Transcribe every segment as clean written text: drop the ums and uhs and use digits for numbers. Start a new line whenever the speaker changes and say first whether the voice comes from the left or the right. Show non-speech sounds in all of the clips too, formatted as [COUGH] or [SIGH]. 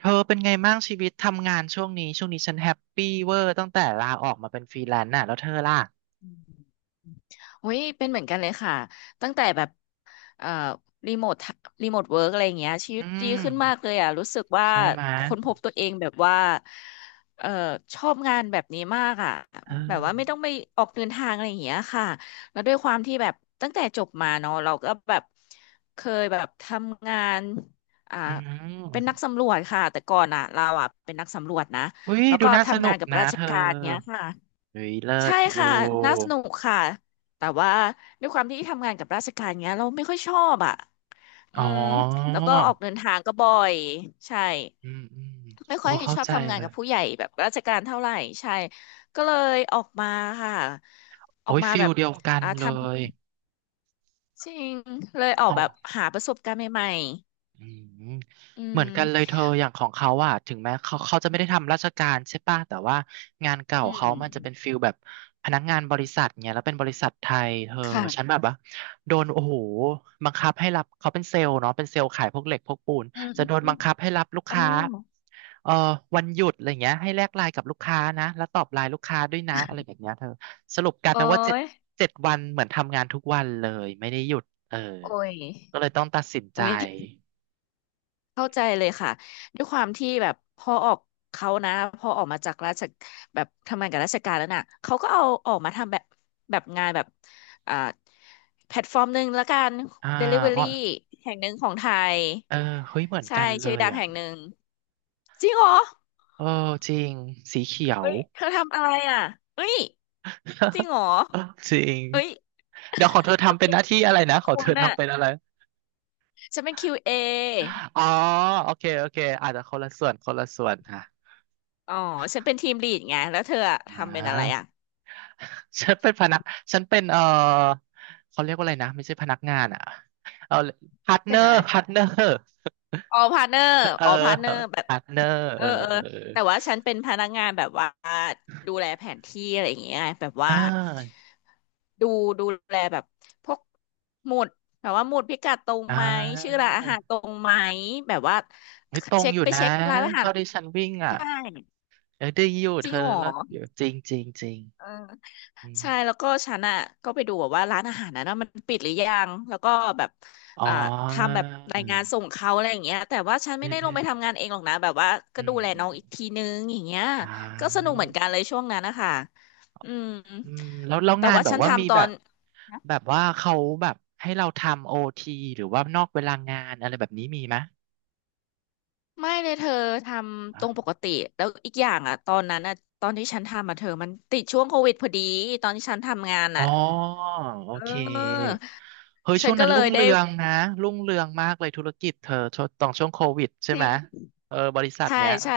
right: เธอเป็นไงบ้างชีวิตทำงานช่วงนี้ช่วงนี้ฉันแฮปปี้เวอร์ตั้งแต่ลาออกมาเป็นฟรีแลนซ์น่ะแล้วเธอล่ะ
left: อืมโอ้ยเป็นเหมือนกันเลยค่ะตั้งแต่แบบเอ่อรีโมทรีโมทเวิร์กอะไรอย่างเงี้ยชีวิ
right: อื
left: ตดี
right: ม
left: ขึ้นมากเลยอ่ะรู้สึกว่า
right: ใช่ไหมย
left: ค้นพบตัวเองแบบว่าเอ่อชอบงานแบบนี้มากอ่ะ
right: เออ
left: แบบว่าไม่ต้องไปออกเดินทางอะไรอย่างเงี้ยค่ะแล้วด้วยความที่แบบตั้งแต่จบมาเนาะเราก็แบบเคยแบบทำงานอ่า
right: อื
left: เป็นนัก
right: ม
left: สำรวจค่ะแต่ก่อนอ่ะเราอ่ะเป็นนักสำรวจนะ
right: อุ้ย
left: แล้ว
right: ดู
left: ก็
right: น่าส
left: ทำ
right: นุ
left: งาน
right: ก
left: กับ
right: นะ
left: ราช
right: เธอ
left: การเนี้ยค่ะ
right: อุ้ยเลิ
left: ใช่
right: ศอยู่
left: ค่ะน่าสนุกค่ะแต่ว่าด้วยความที่ทำงานกับราชการเงี้ยเราไม่ค่อยชอบอ่ะอื
right: อ๋อ
left: มแล้วก็ออกเดินทางก็บ่อยใช่
right: อืมอืม
left: ไม่
right: โอ้
left: ค่อย
right: เข้า
left: ชอบ
right: ใจ
left: ทำงา
right: เล
left: น
right: ย
left: กับผู้ใหญ่แบบราชการเท่าไหร่ใช่ก็เลยออกมาค่ะอ
right: โอ้
left: อก
right: ย
left: มา
right: ฟิ
left: แบ
right: ล
left: บ
right: เดียวกัน
left: ท
right: เลย
left: ำจริงเลยออ
right: ขอ
left: กแบบ
right: ง
left: หาประสบการณ์ใหม่
right: อืม
left: ๆอื
right: เหมือน
left: ม
right: กันเลยเธออย่างของเขาอ่ะถึงแม้เขาจะไม่ได้ทำราชการใช่ป่ะแต่ว่างานเก่า
left: อื
right: เขามันจะเป็น
left: ม
right: ฟิลแบบพนักงานบริษัทเนี่ยแล้วเป็นบริษัทไทยเธอฉัน
left: ค่ะ
right: แบบว่าโดนโอ้โหบังคับให้รับเขาเป็นเซลล์เนาะเป็นเซลล์ขายพวกเหล็กพวกปูน
left: อืม
right: จะโดน
left: อื
right: บั
left: ม
right: ง
left: อ
right: คับให้รับลู
left: ม
right: ก
left: อ๋อ
right: ค้าเอ่อวันหยุดอะไรเงี้ยให้แลกไลน์กับลูกค้านะแล้วตอบไลน์ลูกค้าด้วยนะอะไรแบบเนี้ยเธอสรุปกลาย
left: โอ้
right: เป็นว่าเจ็ด
left: ย
right: เจ็ดวันเหมือนทำงานทุกวันเลยไม่ได้หยุดเออ
left: โอ้ย
right: ก็เลยต้องตัดสินใจ
left: โอ้ย เข้าใจเลยค่ะด้วยความที่แบบพอออกเขานะพอออกมาจากราชแบบทำงานกับราชการแล้วน่ะเขาก็เอาออกมาทำแบบแบบงานแบบอ่าแพลตฟอร์มหนึ่งแล้วกัน
right: อ่าอ๋อ
left: Delivery แห่งหนึ่งของไทย
right: เออเฮ้ยเหมือน
left: ใช่
right: กันเล
left: ชื่อ
right: ย
left: ดัง
right: อ่ะ
left: แห่งหนึ่งจริงเหรอ
right: เออจริงสีเขียว
left: เอ้ยเธอทำอะไรอ่ะเอ้ยจริงเหรอ
right: [LAUGHS] จริง
left: เอ้ย
right: เดี๋ยวของเธอทำเป็นหน้าที่อะไรนะของ
left: คุ
right: เธอ
left: ณอ่ะ
right: ทำเป็นอะไร
left: ฉันเป็น QA
right: อ๋อโอเคโอเคอาจจะคนละส่วนคนละส่วนค่ะ
left: ออ๋อฉันเป็นทีมลีดไงแล้วเธออะ
right: อ่
left: ทำเป็นอะไร
right: า
left: อ่ะ
right: ฉันเป็นพนักฉันเป็นเขาเรียกว่าอะไรนะไม่ใช่พนักงานอ่ะเอาพาร์ทเน
left: เป็
right: อ
left: นอะ
right: ร์
left: ไร
right: พาร์ทเนอร์
left: ออพาร์เนอร์
right: เออ
left: ออพาร์เนอร์แบบ
right: พาร์ทเนอร์
left: เอ
right: เอ
left: อ
right: อ
left: เออ
right: เออ
left: แต่ว่าฉันเป็นพนักงานแบบว่าดูแลแผนที่อะไรอย่างเงี้ยแบบ
right: เอออ่
left: ว่า
right: า
left: ดูดูแลแบบพวกหมุดแบบว่าหมุดพิกัดตรง
right: อ่
left: ไหมชื่อ
right: า
left: ร้านอาหารตรงไหมแบบว่า
right: ไม่ตรง
left: เช็ค
right: อยู่
left: ไป
right: นะ
left: เช็คร้านอาหาร
right: เท่าที่ฉันวิ่งอ่ะ
left: ใช่
right: เออได้อยู่
left: จ
right: เธ
left: ริง
right: อ
left: เหรอ
right: แล้วอยู่จริงจริงจริง
left: เออ
right: อืม
left: ใช่แล้วก็ฉันอ่ะก็ไปดูแบบว่าร้านอาหารนั้นว่ามันปิดหรือยังแล้วก็แบบ
right: อ๋อ
left: อ่าทำแบบรายงานส่งเขาอะไรอย่างเงี้ยแต่ว่าฉัน
right: เอ
left: ไม่
right: อ
left: ได้
right: เอ
left: ลง
right: อ
left: ไปทำงานเองหรอกนะแบบว่าก็
right: อื
left: ดู
right: ม
left: แล
right: อื
left: น้อ
right: ม
left: งอีกทีนึงอย่างเงี้ย
right: อ่
left: ก็ส
right: า
left: นุกเหมือนกันเลยช่วงนั้นนะคะอืม
right: อืมแล้ว
left: แต่
right: งาน
left: ว่า
right: แบบ
left: ฉัน
right: ว่ามี
left: ทำต
right: แบ
left: อ
right: บ
left: น
right: แบบว่าเขาแบบให้เราทำโอทีหรือว่านอกเวลางานอะไรแบบนี้มีไหม
left: ไม่เลยเธอทำตรงป
right: อะ
left: กติแล้วอีกอย่างอ่ะตอนนั้นอ่ะตอนที่ฉันทำอ่ะเธอมันติดช่วงโควิดพอดีตอนที่ฉันทำงาน
right: อ๋
left: อ่ะ
right: อโอ
left: เอ
right: เค
left: อ
right: เฮ้ย
left: ฉั
right: ช่ว
left: น
right: ง
left: ก็
right: นั้น
left: เล
right: รุ่ง
left: ย
right: เรื
left: ได้
right: องนะรุ่งเรืองมากเลยธุรกิจเธอช่วงตอนช่วงโควิดใช่
left: จ
right: ไห
left: ริ
right: ม
left: ง
right: เออบริษัท
left: ใช่
right: เนี้ย
left: ใช่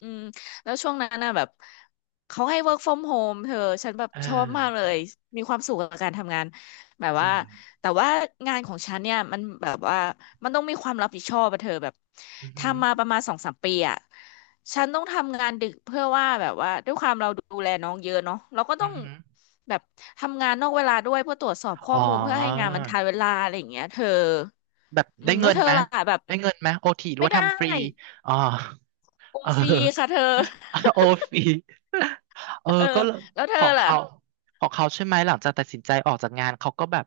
left: อืมแล้วช่วงนั้นน่ะแบบเขาให้ work from home เธอฉันแบบ
right: เอ
left: ชอบมากเล
right: อ
left: ยมีความสุขกับการทำงานแบบ
right: จ
left: ว่า
right: ริง
left: แต่ว่างานของฉันเนี่ยมันแบบว่ามันต้องมีความรับผิดชอบอะเธอแบบ
right: อือหือ
left: ทำมาประมาณสองสามปีอะฉันต้องทำงานดึกเพื่อว่าแบบว่าด้วยความเราดูแลน้องเยอะเนาะเราก็
right: อื
left: ต้อ
right: อ
left: ง
right: หือ
left: แบบทำงานนอกเวลาด้วยเพื่อตรวจสอบข้อ
right: อ๋อ
left: มูลเพื่อให้งานมันทันเวลาอะไรอย่างเงี้ยเธอ
right: แบบ
left: อื
right: ได้
left: มแล้
right: เงิ
left: ว
right: น
left: เธอ
right: ไหม
left: ล่ะแบบ
right: ได้เงินไหมโอทีหรือ
left: ไม่
right: ว่า
left: ได้
right: ทำฟรีอ๋อ
left: โอ
right: เออ
left: ฟรีค่ะเธอ
right: [LAUGHS] โอฟรี [LAUGHS] เออ
left: เออ
right: ก็เลย
left: แล้วเธ
right: ข
left: อ
right: อง
left: ล่ะ
right: เขาของเขาใช่ไหมหลังจากตัดสินใจออกจากงานเขาก็แบบ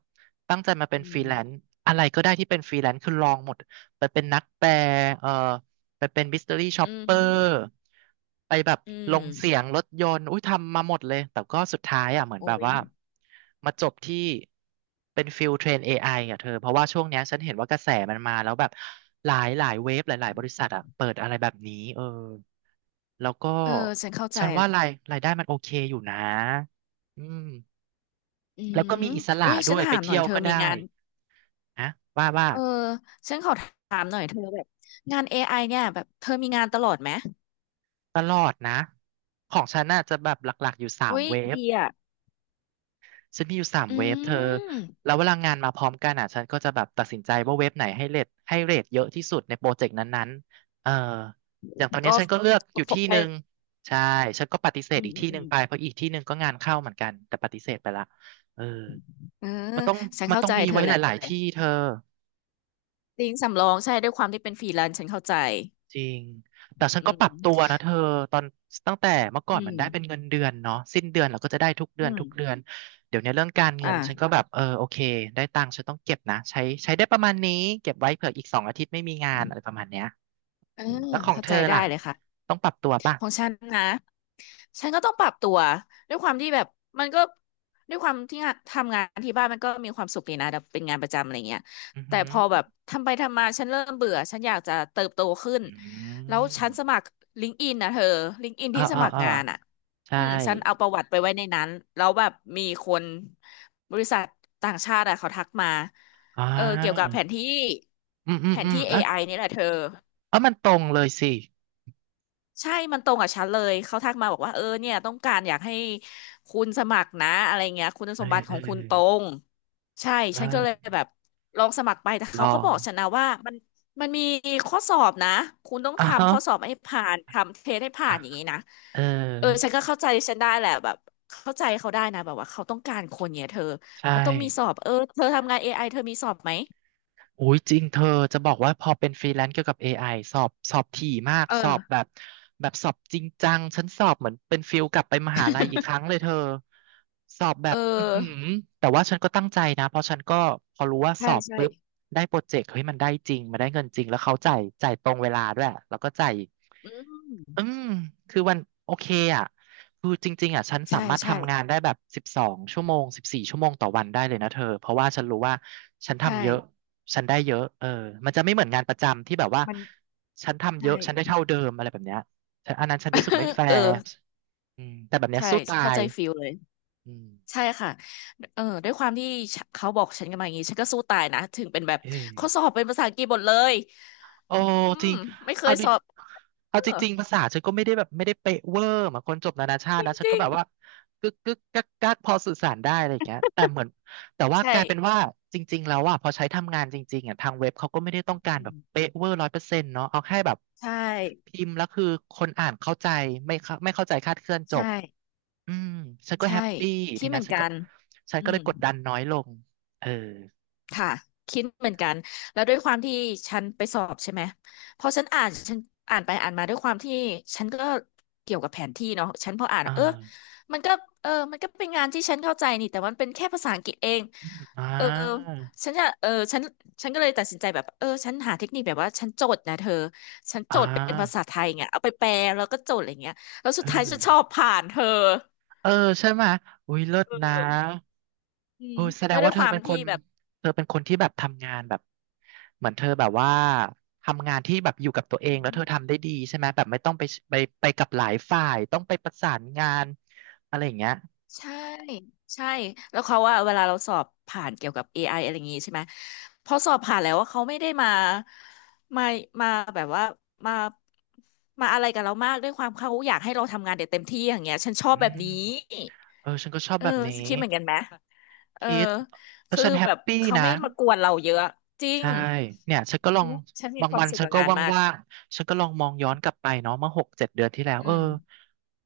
right: ตั้งใจมาเป็น
left: อื
right: ฟรีแลนซ์
left: ม
right: อะไรก็ได้ที่เป็นฟรีแลนซ์คือลองหมดไปเป็นนักแปลเออ ไปเป็นมิส t ต r y ี่ช็อป
left: อื
right: เป
left: ม
right: อร์ไปแบบ
left: อื
right: ล
left: ม
right: งเสียงรถยนต์อุ้ยทำมาหมดเลย แต่ก็สุดท้ายอ่ะเหมือนแบ
left: โอ้
right: บ
left: ย
right: ว่ามาจบที่เป็นฟิลเทรน AI อไออ่ะเธอเพราะว่าช่วงเนี้ยฉันเห็นว่ากระแสมันมาแล้วแบบหลายเว็บหลายบริษัทอ่ะเปิดอะไรแบบนี้เออแล้วก็
left: เออฉันเข้าใจ
right: ฉัน
left: แห
right: ว่า
left: ละ
right: รายได้มันโอเคอยู่นะอืม
left: อื
right: แล้วก็
left: ม
right: มีอิส
left: อุ้
right: ระ
left: ยฉั
right: ด้
left: น
right: วย
left: ถา
right: ไป
left: มหน่อ
right: เที่
left: ย
right: ยว
left: เธอ
right: ก็
left: มี
right: ได้
left: งาน
right: นะว่า
left: เออฉันขอถามหน่อยเธอแบบงาน AI เนี่ยแบบเธอมีงานตลอดไหม
right: ตลอดนะของฉันน่ะจะแบบหลักๆอยู่สา
left: อุ้
right: ม
left: ย
right: เวฟ
left: ดีอ่ะ
right: ฉันมีอยู่สาม
left: อื
right: เว็บเธอ
left: ม
right: แล้วเวลางานมาพร้อมกันอ่ะฉันก็จะแบบตัดสินใจว่าเว็บไหนให้เรทเยอะที่สุดในโปรเจกต์นั้นๆเอออย่างตอนนี้
left: ก็
right: ฉันก็เลือกอยู่
left: ฝ
right: ที่
left: ไป
right: หนึ่งใช่ฉันก็ปฏิเสธ
left: อืม
right: อีก
left: อืม
right: ที่ห
left: อื
right: นึ่ง
left: ม
right: ไปเพราะอีกที่หนึ่งก็งานเข้าเหมือนกันแต่ปฏิเสธไปละเออ
left: เออ
right: มันต้อง
left: ฉัน
right: มัน
left: เข้า
right: ต้อง
left: ใจ
right: มี
left: เธอ
right: ไว้
left: แห
right: ห
left: ละ
right: ลายๆที่เธอ
left: จริงสำรองใช่ด้วยความที่เป็นฟรีแลนซ์ฉันเข้าใจ
right: จริงแต่ฉัน
left: อื
right: ก็ป
left: ม
right: รับตัวนะเธอตอนตั้งแต่เมื่อก่อ
left: อื
right: นมั
left: ม
right: นได้เป็นเงินเดือนเนาะสิ้นเดือนเราก็จะได้ทุกเดื
left: อื
right: อนทุ
left: ม
right: กเดือนเดี๋ยวเนี้ยเรื่องการเงินฉันก็
left: อ่า
right: แบบเออโอเคได้ตังค์ฉันต้องเก็บนะใช้ได้ประมาณนี้เก็บไว้เผื่ออีก2 อาทิตย์ไม่มีงานอะไรประมาณเนี้ย
left: เออ
right: อืมแล้วของ
left: เข้า
right: เธ
left: ใจ
right: อ
left: ได้
right: ล่ะ
left: เลยค่ะ
right: ต้องปรับตัวป่ะ
left: ของฉันนะ ฉันก็ต้องปรับตัวด้วยความที่แบบมันก็ด้วยความที่งานทำงานที่บ้านมันก็มีความสุขดีนะแบบเป็นงานประจำอะไรเงี้ย
right: อือ
left: แต่
right: หือ
left: พอแบบทำไปทำมาฉันเริ่มเบื่อฉันอยากจะเติบโตขึ้น
right: อื
left: แล้วฉัน
right: ม
left: สมัครลิงก์อินนะเธอลิงก์อิน
right: เออ
left: ที่ส
right: เออ
left: มัคร
right: เออ
left: งานอ่ะ
right: ใช่
left: อืมฉันเอาประวัติไปไว้ในนั้นแล้วแบบมีคนบริษัทต่างชาติอะเขาทักมา
right: อ่
left: เออเกี่ยวกับ
right: า
left: แผนที่
right: อืมอื
left: แผ
right: ม
left: น
right: อืม
left: ที่
right: อ่ะ
left: AI นี่แหละเธอ
right: เออมันตรงเลยสิ
left: ใช่มันตรงกับฉันเลย เขาทักมาบอกว่าเออเนี่ยต้องการอยากให้คุณสมัครนะอะไรเงี้ยคุณ
right: เอ
left: ส
right: อ
left: มบัติข
right: เอ
left: อ
right: อ
left: งคุณตรงใช่
right: เอ
left: ฉันก็เลย
right: อ
left: แบบลองสมัครไปแต่
right: ลอ
left: เขาก็บอก
right: ง
left: ฉันนะว่ามันมีข้อสอบนะคุณต้อง
right: อ่ะฮะ
left: ทำข้อสอบให้ผ่านทำเทสให้ผ่า
right: อ่ะ
left: นอย่างนี้นะ
right: เออ
left: เออฉันก็เข้าใจฉันได้แหละแบบเข้าใจเขาได้นะแบบว่าเขาต้องการคนเนี่ยเธอ
right: ใช่
left: มันต้องมีสอบเออเธอทำงาน AI เธอมีสอบไหม
right: อุ้ยจริงเธอจะบอกว่าพอเป็นฟรีแลนซ์เกี่ยวกับ AI สอบถี่มาก
left: เอ
right: สอ
left: อ
right: บแบบแบบสอบจริงจังฉันสอบเหมือนเป็นฟิลกลับไปมหาลัยอีกครั้ง
left: [LAUGHS]
right: เลยเธอสอบแบ
left: เอ
right: บอือหื
left: อ
right: อแต่ว่าฉันก็ตั้งใจนะเพราะฉันก็พอรู้ว่าส
left: ใช่
right: อบ
left: ใช่
right: ปุ๊บได้โปรเจกต์เฮ้ยมันได้จริงมันได้เงินจริงแล้วเขาจ่ายตรงเวลาด้วยแล้วก็จ่าย
left: อื
right: อื
left: ม
right: ม คือวันโอเคอ่ะคือจริงๆอ่ะฉันสา
left: ใช่
right: มารถ
left: ใช่
right: ทำงานได้แบบ12 ชั่วโมง14 ชั่วโมงต่อวันได้เลยนะเธอเพราะว่าฉันรู้ว่าฉัน
left: ใช
right: ทำเยอะ
left: ่
right: ฉันได้เยอะเออมันจะไม่เหมือนงานประจำที่แบบว่า
left: มัน
right: ฉันทำเย
left: ใช่
right: อะฉันได้เท่าเดิมอะไรแบบเนี้ยแต่อันนั้นฉันรู้สึกไม่แฟ
left: [LAUGHS] เออ
right: ร์อืมแต่แบบเนี้ย
left: ใช่
right: สู้ตา
left: เข้า
right: ย
left: ใจฟิลเลย
right: อืม
left: ใช่ค่ะเออด้วยความที่ฉะเขาบอกฉันกันมาอย่างนี้ฉันก็สู้ตายนะถึงเป็นแบบ
right: เออ
left: ข้อสอบเป็นภาษาอังกฤษหมดเลย
right: โอ้
left: อื
right: จ
left: ม
right: ริง
left: ไม่เค
right: เอา
left: ย
right: ดิ
left: สอบเอ
right: เอาจ
left: อ
right: ริงๆภาษาฉันก็ไม่ได้แบบไม่ได้เป๊ะเวอร์เหมือนคนจบนานาชาตินะฉั
left: จ
right: นก็
left: ริง
right: แบบว่ากึกกึกกักกักพอสื่อสารได้อะไรอย่างเงี้ยแต่เหมือนแต่
left: ๆ
right: ว่าก
left: ใช่
right: ลายเป็นว่าจริงๆแล้วอ่ะพอใช้ทำงานจริงๆอ่ะทางเว็บเขาก็ไม่ได้ต้องการ
left: อื
right: แบบ
left: ม
right: เป๊ะเวอร์100%เนาะเอาแค่แบบ
left: ใช่
right: พิมพ์แล้วคือคนอ่านเข้าใจไม่เข้าไม่เข้าใจคลาดเคลื่อนจ
left: ใช่
right: บอืมฉันก็แฮ
left: ใช่
right: ปปี้ที
left: ที่เหมื
right: นะ
left: อน
right: ฉัน
left: กั
right: ก็
left: น
right: ฉัน
left: อื
right: ก็เลย
left: ม
right: กดดันน้อยลงเออ
left: ค่ะคิดเหมือนกันแล้วด้วยความที่ฉันไปสอบใช่ไหมพอฉันอ่านฉันอ่านไปอ่านมาด้วยความที่ฉันก็เกี่ยวกับแผนที่เนาะฉันพออ่าน
right: อ่า
left: มันก็มันก็เป็นงานที่ฉันเข้าใจนี่แต่มันเป็นแค่ภาษาอังกฤษเอง
right: อืมอ่
left: เออ
right: า
left: ฉันจะเออฉันฉันก็เลยตัดสินใจแบบฉันหาเทคนิคแบบว่าฉันโจทย์นะเธอฉันโจ
right: อ่า
left: ทย์เป็นภาษาไทยเงี้ยเอาไปแปลแล้วก็โจทย์อะไรเงี้ยแล้วสุ
right: เอ
left: ดท้าย
right: อ
left: ฉันชอบผ่านเธอ
right: เออใช่ไหมยอุ้ยเลิศ
left: เอ
right: นะ
left: ออื
right: โอ้
left: ม
right: แสด
left: แล้
right: ง
left: วด้ว
right: ว่า
left: ย
right: เธ
left: ค
right: อ
left: วาม
right: เป็นค
left: ที่
right: น
left: แบบ
right: เธอเป็นคนที่แบบทำงานแบบเหมือนเธอแบบว่าทำงานที่แบบอยู่กับตัวเองแล้วเธอทำได้ดีใช่ไหมยแบบไม่ต้องไปไปไปกับหลายฝ่ายต้องไปประสานงานอะไรอย่างเงี้ย
left: ใช่ใช่แล้วเขาว่าเวลาเราสอบผ่านเกี่ยวกับ AI อะไรอย่างงี้ใช่ไหมพอสอบผ่านแล้วว่าเขาไม่ได้มามาแบบว่ามามาอะไรกับเรามากด้วยความเขาอยากให้เราทำงานเด็ดเต็มที่อย่างเงี้ยฉันชอบ
right: อื
left: แบบนี้
right: มเออฉันก็ชอบ
left: เออ
right: แบบนี้
left: คิดเหมือนกันไหมเออ
right: คิดแล้ว
left: คือ
right: ฉันแฮ
left: แบ
right: ป
left: บ
right: ปี้
left: เขา
right: นะ
left: ไม่มากวนเราเยอะจริง
right: ใช่เนี่ยฉันก็ลอง
left: ฉันมี
right: บาง
left: ควา
right: วั
left: ม
right: น
left: สุข
right: ฉัน
left: กับ
right: ก็
left: งานมาก
right: ว่างๆฉันก็ลองมองย้อนกลับไปเนาะเมื่อ6-7 เดือนที่แล้วเอ
left: อื
right: อ
left: ม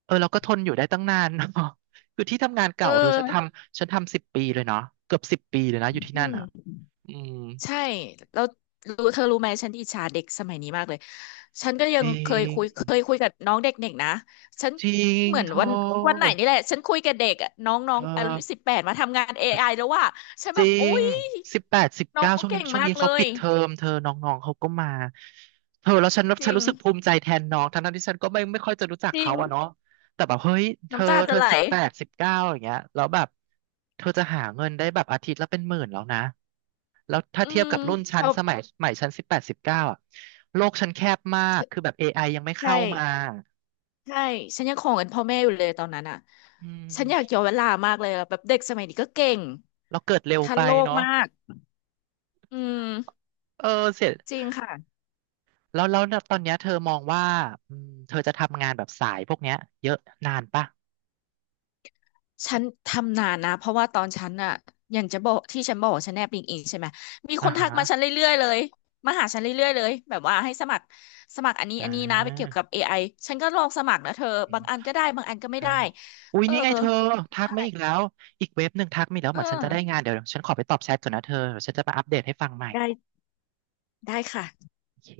right: เออเราก็ทนอยู่ได้ตั้งนาน [LAUGHS] เนาะ [LAUGHS] คือที่ทำงาน
left: เอ
right: เก่าเธอฉันท
left: อ
right: ำฉันทำสิบปีเลยเนาะเกือบสิบปีเลยนะอยู่ที่นั่
left: อื
right: นอ่ะ
left: ม
right: อืม
left: ใช่แล้วรู้เธอรู้ไหมฉันอิจฉาเด็กสมัยนี้มากเลยฉันก็ยั
right: จ
left: ง
right: ริ
left: เคยคุยเคย
right: ง
left: คุยกับน้องเด็กๆนะฉัน
right: จริง
left: เหมือน
right: โท
left: วันไหนนี่แหละฉันคุยกับเด็กอะน้องน้อ
right: เอ
left: ง
right: อ
left: อายุ18มาทำงาน AI แล้วว่าฉัน
right: จ
left: แบ
right: ริ
left: บโอ๊
right: ง
left: ย
right: สิบแปดสิบ
left: น้อ
right: เก้า
left: ง
right: ช่วงนี้
left: เก่ง
right: ช่วง
left: มาก
right: นี้
left: เล
right: เขาปิ
left: ย
right: ดเทอมเธอน้องๆเขาก็มาเธอแล้วฉัน
left: จ
right: ฉัน
left: ริง
right: รู้สึกภูมิใจแทนน้องทั้งๆที่ฉันก็ไม่ค่อยจะรู้จัก
left: จริ
right: เขา
left: ง
right: อะเนาะแต่แบบเฮ้ยเธอ
left: น้ำตา
right: เธ
left: จะ
right: อ
left: ไหล
right: สิบแปดสิบเก้าอย่างเงี้ยแล้วแบบเธอจะหาเงินได้แบบอาทิตย์ละเป็นหมื่นแล้วนะแล้วถ้า
left: อื
right: เทียบ
left: ม
right: กับรุ่นฉัน
left: เอา
right: สมัยฉันสิบแปดสิบเก้าอะโลกฉันแคบมากคือแบบ AI ยังไม่
left: ใช่
right: เข้ามา
left: ใช่ฉันยังของเงินพ่อแม่อยู่เลยตอนนั้นอ่ะ
right: อื
left: ฉันอยาก
right: ม
left: ย้อนเวลามากเลยอะแบบเด็กสมัยนี้ก็เก่ง
right: เราเกิดเร็ว
left: ทัน
right: ไป
left: โลก
right: เนาะ
left: มากอืม
right: เออเสีย
left: จริงค่ะ
right: แล้วแล้วตอนเนี้ยเธอมองว่าอืมเธอจะทำงานแบบสายพวกเนี้ยเยอะนานปะ
left: ฉันทำนานนะเพราะว่าตอนฉันอะอย่างจะบอกที่ฉันบอกว่าฉันแนบลิงก์อินใช่ไหมมีค
right: อ่า
left: นทั
right: ฮะ
left: กมาฉันเรื่อยๆเลยมาหาฉันเรื่อยๆเลยแบบว่าให้สมัครอันนี้
right: อ่
left: อันนี้นะไปเกี่ยว
right: า
left: กับ AI ฉันก็ลองสมัครนะเธอ
right: อื
left: บา
right: ม
left: งอันก็ได้บางอันก็ไม่
right: ใช่
left: ได้
right: อุ้ย
left: เออ
right: นี่ไงเธอทัก
left: ใช่
right: มาอีกแล้ว อีกเว็บหนึ่งทักมาอีกแล้ว
left: เอ
right: เหมือนฉันจะได้
left: อ
right: งานเดี๋ยวฉันขอไปตอบแชทก่อนนะเธอเดี๋ยวฉันจะมาอัปเดตให้ฟังใหม่
left: ได้ได้ค่ะ
right: โอเค